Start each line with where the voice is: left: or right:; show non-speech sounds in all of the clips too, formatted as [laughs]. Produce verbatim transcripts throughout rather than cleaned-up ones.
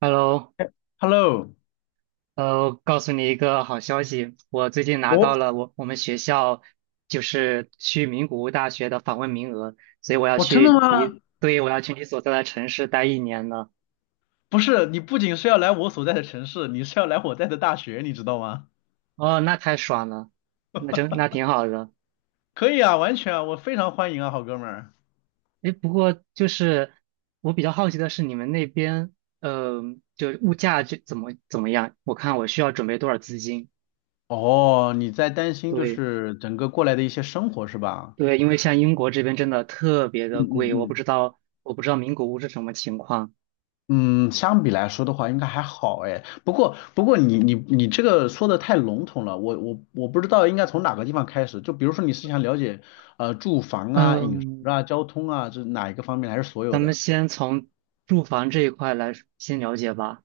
right: Hello，
left: Hello，
right: 呃，告诉你一个好消息，我最近拿
left: 我
right: 到了我我们学校就是去名古屋大学的访问名额，所以我要
left: 我真的
right: 去
left: 吗？
right: 你，对，我要去你所在的城市待一年了。
left: 不是，你不仅是要来我所在的城市，你是要来我在的大学，你知道吗？
right: 哦，那太爽了，那真那挺好的。
left: 可以啊，完全啊，我非常欢迎啊，好哥们儿。
right: 诶，不过就是我比较好奇的是你们那边，呃，就物价就怎么怎么样？我看我需要准备多少资金？
left: 哦，你在担心就
right: 对，
left: 是整个过来的一些生活是吧？
right: 对，因为像英国这边真的特别
left: 嗯
right: 的
left: 嗯
right: 贵，我不
left: 嗯。
right: 知道我不知道名古屋是什么情况。
left: 嗯，相比来说的话，应该还好哎。不过不过你你你这个说的太笼统了，我我我不知道应该从哪个地方开始。就比如说你是想了解呃住房啊、饮食
right: 嗯，
left: 啊、交通啊，这哪一个方面，还是所有
right: 咱们
left: 的？
right: 先从住房这一块来先了解吧。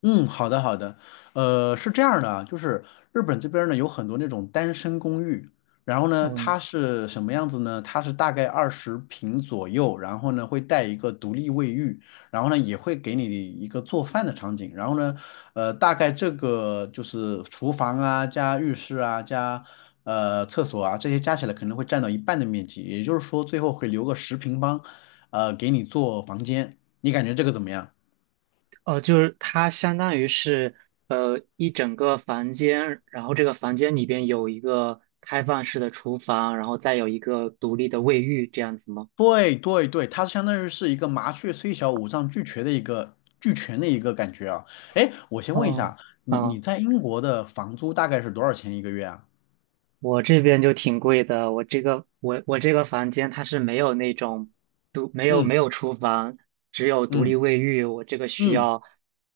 left: 嗯，好的好的，呃，是这样的啊，就是日本这边儿呢有很多那种单身公寓，然后呢
right: 嗯，
left: 它是什么样子呢？它是大概二十平左右，然后呢会带一个独立卫浴，然后呢也会给你一个做饭的场景，然后呢，呃，大概这个就是厨房啊加浴室啊加呃厕所啊这些加起来可能会占到一半的面积，也就是说最后会留个十平方，呃给你做房间，你感觉这个怎么样？
right: 哦，就是它相当于是呃一整个房间，然后这个房间里边有一个开放式的厨房，然后再有一个独立的卫浴，这样子吗？
left: 对对对，它相当于是一个麻雀虽小，五脏俱全的一个俱全的一个感觉啊。哎，我先问一
right: 哦，
left: 下，你
right: 啊。
left: 你在英国的房租大概是多少钱一个月啊？
right: 我这边就挺贵的，我这个我我这个房间它是没有那种独没有
left: 嗯
right: 没有厨房，只有独立
left: 嗯
right: 卫浴，我这个需
left: 嗯
right: 要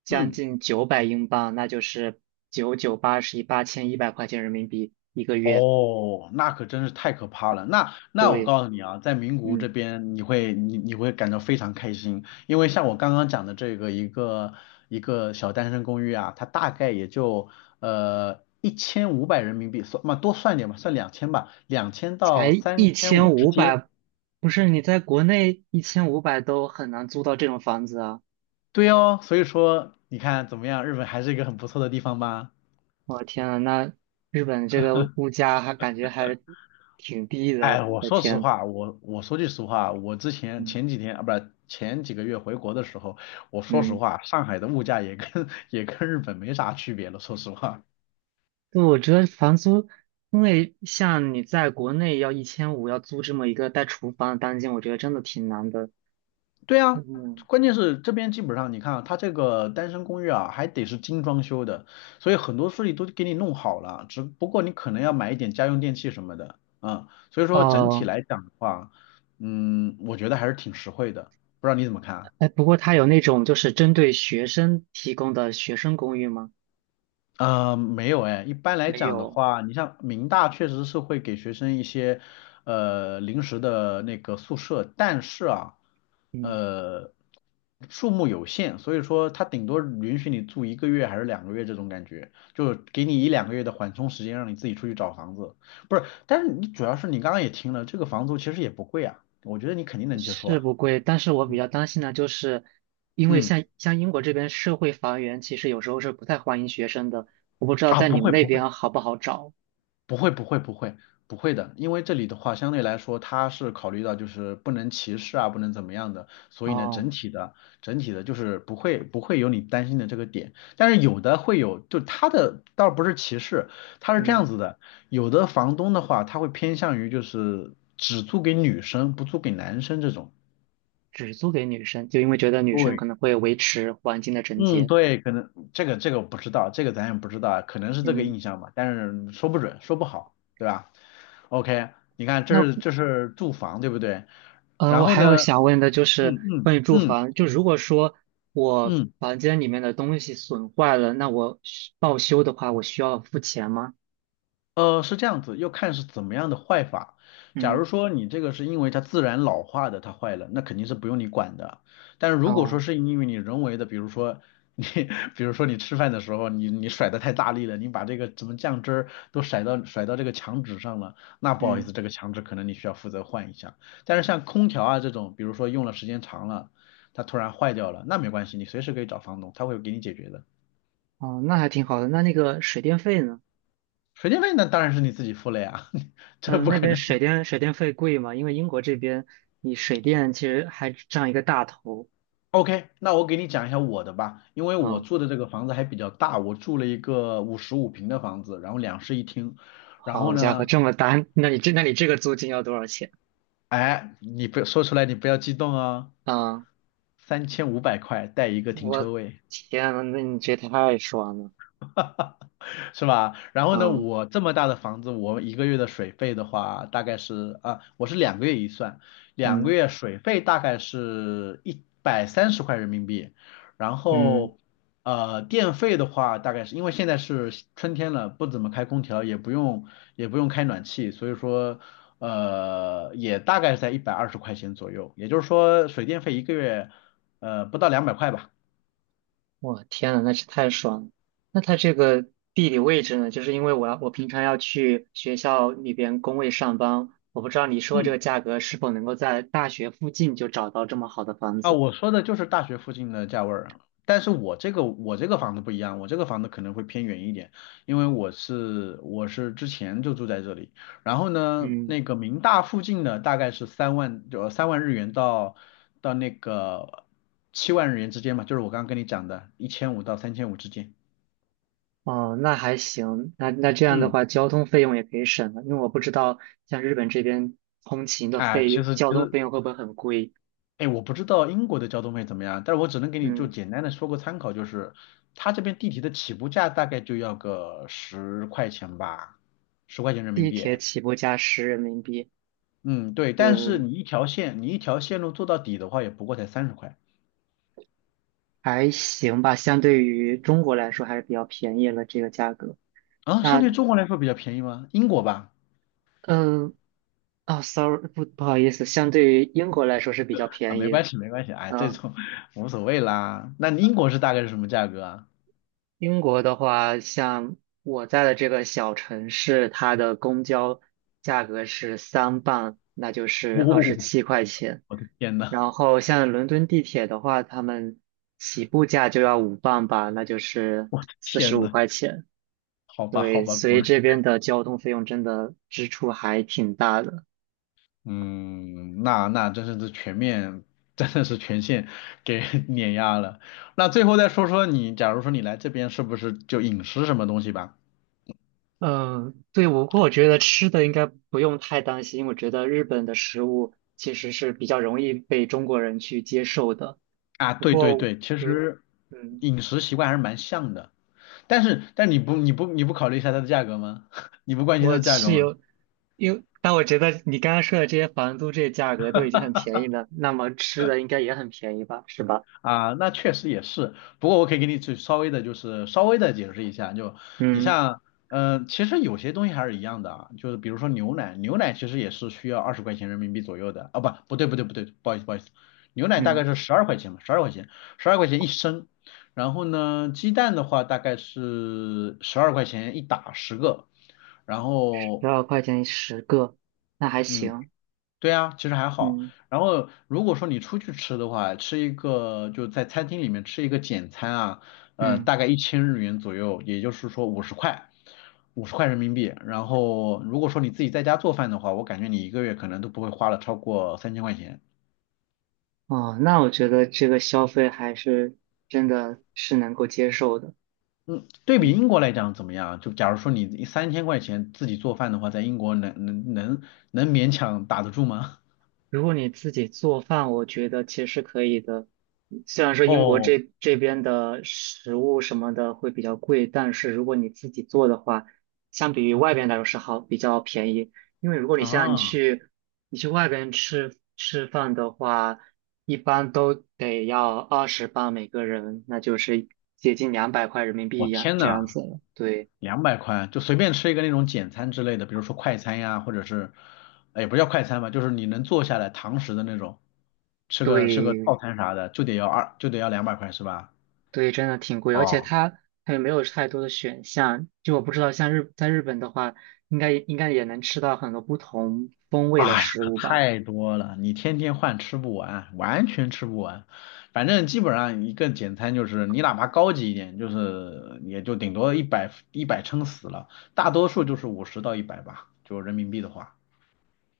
right: 将
left: 嗯。
right: 近九百英镑，那就是九九八十一八千一百块钱人民币一个月。
left: 哦，那可真是太可怕了。那那我
right: 对，
left: 告诉你啊，在名古屋这
right: 嗯，
left: 边，你会你你会感到非常开心，因为像我刚刚讲的这个一个一个小单身公寓啊，它大概也就呃一千五百人民币，算嘛多算点吧，算两千吧，两千
right: 才
left: 到三
right: 一
left: 千五
right: 千
left: 之
right: 五
left: 间。
right: 百，不是你在国内一千五百都很难租到这种房子啊！
left: 对哦，所以说你看怎么样，日本还是一个很不错的地方吧。
right: 我的天啊，那日本这个物价还感觉还挺低的，
left: 哎，我
right: 我的
left: 说实
right: 天，
left: 话，我我说句实话，我之前
right: 嗯
left: 前几天啊，不是前几个月回国的时候，我说实
right: 嗯。
left: 话，上海的物价也跟 [laughs] 也跟日本没啥区别了。说实话，
right: 对，我觉得房租，因为像你在国内要一千五要租这么一个带厨房的单间，我觉得真的挺难的。
left: 对啊，
right: 嗯，
left: 关键是这边基本上你看啊，它这个单身公寓啊，还得是精装修的，所以很多东西都给你弄好了，只不过你可能要买一点家用电器什么的，嗯，所以说整体
right: 哦，
left: 来讲的话，嗯，我觉得还是挺实惠的，不知道你怎么看啊？
right: 哎，不过它有那种就是针对学生提供的学生公寓吗？
left: 呃，没有哎，一般来
right: 没
left: 讲的
right: 有，
left: 话，你像民大确实是会给学生一些呃临时的那个宿舍，但是啊，
right: 嗯，
left: 呃，数目有限，所以说它顶多允许你住一个月还是两个月这种感觉，就给你一两个月的缓冲时间，让你自己出去找房子。不是，但是你主要是你刚刚也听了，这个房租其实也不贵啊，我觉得你肯定能接受
right: 是
left: 啊。
right: 不贵，但是我比
left: 嗯
right: 较担心的就是，因为
left: 嗯
right: 像像英国这边社会房源其实有时候是不太欢迎学生的，我不知道
left: 啊，
right: 在
left: 不
right: 你们
left: 会
right: 那
left: 不会。
right: 边好不好找。
left: 不会，不会，不会，不会的，因为这里的话，相对来说，它是考虑到就是不能歧视啊，不能怎么样的，所以呢，整
right: 哦，
left: 体的，整体的就是不会不会有你担心的这个点，但是有的会有，就它的倒不是歧视，它是这样
right: 嗯，
left: 子的，有的房东的话，他会偏向于就是只租给女生，不租给男生这种。
right: 只租给女生，就因为觉得女生
left: 对。
right: 可能会维持环境的整
left: 嗯，
right: 洁。
left: 对，可能这个这个我不知道，这个咱也不知道，可能是这个
right: 嗯，
left: 印象吧，但是说不准，说不好，对吧？OK,你看这
right: 那，
left: 是这是住房，对不对？
right: 嗯，
left: 然
right: 我
left: 后
right: 还有
left: 呢，
right: 想问的就
left: 嗯
right: 是
left: 嗯
right: 关于住
left: 嗯
right: 房，就如果说我
left: 嗯，
right: 房间里面的东西损坏了，那我需报修的话，我需要付钱吗？
left: 呃，是这样子，要看是怎么样的坏法。假如
right: 嗯，
left: 说你这个是因为它自然老化的，它坏了，那肯定是不用你管的。但是如果说
right: 哦，
left: 是因为你人为的，比如说你，[laughs] 比如说你吃饭的时候，你你甩的太大力了，你把这个什么酱汁儿都甩到甩到这个墙纸上了，那不好意
right: 嗯，
left: 思，这个墙纸可能你需要负责换一下。但是像空调啊这种，比如说用了时间长了，它突然坏掉了，那没关系，你随时可以找房东，他会给你解决的。
right: 哦，那还挺好的。那那个水电费呢？
left: 水电费那当然是你自己付了呀，[laughs] 这
right: 嗯，
left: 不
right: 那
left: 可
right: 边
left: 能。
right: 水电水电费贵吗？因为英国这边你水电其实还占一个大头。
left: OK,那我给你讲一下我的吧，因为我
right: 嗯，
left: 住的这个房子还比较大，我住了一个五十五平的房子，然后两室一厅，然后
right: 好家伙，
left: 呢，
right: 这么大，那你这那你这个租金要多少钱？
left: 你不说出来，你不要激动啊，
right: 嗯，
left: 三千五百块带一个停
right: 我
left: 车位，
right: 天呐，那你这太爽了。
left: 是吧？然后呢，
right: 嗯
left: 我这么大的房子，我一个月的水费的话，大概是啊，我是两个月一算，两个
right: 嗯
left: 月水费大概是一百三十块人民币，然
right: 嗯。
left: 后呃，电费的话，大概是因为现在是春天了，不怎么开空调，也不用也不用开暖气，所以说呃，也大概在一百二十块钱左右，也就是说水电费一个月呃不到两百块吧。
right: 我天呐，那是太爽了！那它这个地理位置呢？就是因为我要我平常要去学校里边工位上班，我不知道你说这
left: 嗯，
right: 个价格是否能够在大学附近就找到这么好的房
left: 啊，
right: 子。
left: 我说的就是大学附近的价位儿啊，但是我这个我这个房子不一样，我这个房子可能会偏远一点，因为我是我是之前就住在这里，然后呢，
right: 嗯，
left: 那个民大附近的大概是三万就三万日元到到那个七万日元之间嘛，就是我刚刚跟你讲的，一千五到三千五之间。
right: 哦，那还行，那那这样的
left: 嗯，
right: 话，交通费用也可以省了，因为我不知道像日本这边通勤的
left: 啊，
right: 费
left: 其
right: 用，
left: 实其
right: 交通费
left: 实
right: 用会不会很贵？
left: 哎，我不知道英国的交通费怎么样，但是我只能给你就
right: 嗯，
left: 简单的说个参考，就是它这边地铁的起步价大概就要个十块钱吧，十块钱人民
right: 地
left: 币。
right: 铁起步价十人民币，
left: 嗯，对，但是
right: 嗯，
left: 你一条线，你一条线路做到底的话，也不过才三十块
right: 还行吧，相对于中国来说还是比较便宜了这个价格。
left: 啊，相
right: 那，
left: 对中国来说比较便宜吗？英国吧，
right: 嗯，啊，sorry，不不好意思，相对于英国来说是比较
left: 啊，
right: 便
left: 没
right: 宜的。
left: 关系，没关系，哎，这
right: 嗯，
left: 种无所谓啦。那英国是大概是什么价格啊？
right: 英国的话，像我在的这个小城市，它的公交价格是三磅，那就是二十
left: 哦，
right: 七块钱。
left: 我的天呐，
right: 然后像伦敦地铁的话，他们起步价就要五磅吧，那就是四十
left: 天
right: 五
left: 呐，
right: 块钱。
left: 好吧，好
right: 对，
left: 吧，
right: 所
left: 果
right: 以这
left: 然。
right: 边的交通费用真的支出还挺大的。
left: 嗯，那那真是这全面，真的是全线给 [laughs] 碾压了。那最后再说说你，假如说你来这边是不是就饮食什么东西吧？
right: 嗯，对，我不过我觉得吃的应该不用太担心。我觉得日本的食物其实是比较容易被中国人去接受的。
left: 啊，
right: 不
left: 对对
right: 过，
left: 对，其
right: 对，
left: 实
right: 嗯，
left: 饮食习惯还是蛮像的，但是但你不你不你不考虑一下它的价格吗？[laughs] 你不关心它
right: 我
left: 的价格
right: 是
left: 吗？
right: 有，因为但我觉得你刚刚说的这些房租这些价格都已经很便宜了，那么吃的应该也很便宜吧，是吧？
left: 啊，那确实也是。不过我可以给你只稍微的，就是稍微的解释一下。就你
right: 嗯
left: 像，嗯、其实有些东西还是一样的啊。就是比如说牛奶，牛奶其实也是需要二十块钱人民币左右的。啊，不，不对，不对，不对，不好意思，不好意思，牛奶大概
right: 嗯，
left: 是十二块钱嘛，十二块钱，十二块钱一升。然后呢，鸡蛋的话大概是十二块钱一打十个。然
right: 十
left: 后，
right: 二块钱十个，那还
left: 嗯，
right: 行。
left: 对啊，其实还好。
right: 嗯
left: 然后如果说你出去吃的话，吃一个就在餐厅里面吃一个简餐啊，呃，
right: 嗯，
left: 大概一千日元左右，也就是说五十块，五十块人民币。然后如果说你自己在家做饭的话，我感觉你一个月可能都不会花了超过三千块钱。
right: 哦，那我觉得这个消费还是真的是能够接受的。
left: 嗯，对比
right: 嗯。
left: 英国来讲怎么样？就假如说你三千块钱自己做饭的话，在英国能能能能勉强打得住吗？
right: 如果你自己做饭，我觉得其实可以的。虽然说英国
left: 哦
right: 这这边的食物什么的会比较贵，但是如果你自己做的话，相比于外边来说是好，比较便宜。因为如果你
left: [laughs]，
right: 像你
left: 啊，
right: 去你去外边吃吃饭的话，一般都得要二十磅每个人，那就是接近两百块人民
left: 我
right: 币样
left: 天
right: 这
left: 呐！
right: 样子了。对，
left: 两百块就随便吃一个那种简餐之类的，比如说快餐呀，或者是，哎，也不叫快餐吧，就是你能坐下来堂食的那种，吃个吃个套
right: 对，
left: 餐啥的，就得要二就得要两百块是吧？
right: 对，真的挺贵，而且
left: 哦，
right: 它它也没有太多的选项。就我不知道，像日在日本的话，应该应该也能吃到很多不同风味的
left: 哎呀，
right: 食
left: 可
right: 物吧？
left: 太多了，你天天换吃不完，完全吃不完。反正基本上一个简餐就是你哪怕高级一点，就是也就顶多一百一百撑死了，大多数就是五十到一百吧，就人民币的话。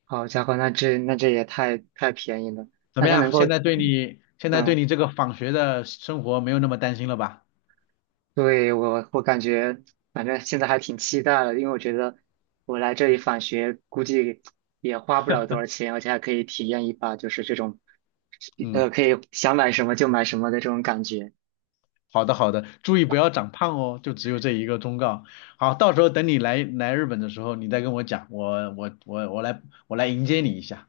right: 好家伙，那这那这也太太便宜了。
left: 怎
right: 那
left: 么
right: 它能
left: 样？
right: 够，
left: 现在对你现在对
right: 嗯，
left: 你这个访学的生活没有那么担心了吧？
right: 对，我我感觉，反正现在还挺期待的，因为我觉得我来这里返学，估计也花不了多少钱，而且还可以体验一把就是这种，呃，
left: 嗯，
right: 可以想买什么就买什么的这种感觉。
left: 好的好的，注意不要长胖哦，就只有这一个忠告。好，到时候等你来来日本的时候，你再跟我讲，我我我我来我来迎接你一下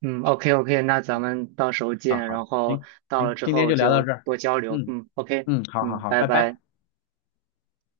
right: 嗯，OK OK，那咱们到时候
left: 啊。
right: 见，然
left: 好，
right: 后
left: 行
right: 到了
left: 行，
right: 之
left: 今天
right: 后
left: 就聊到
right: 就
left: 这儿。
right: 多交流。
left: 嗯
right: 嗯，OK，
left: 嗯，好好
right: 嗯，
left: 好，
right: 拜
left: 拜
right: 拜。
left: 拜。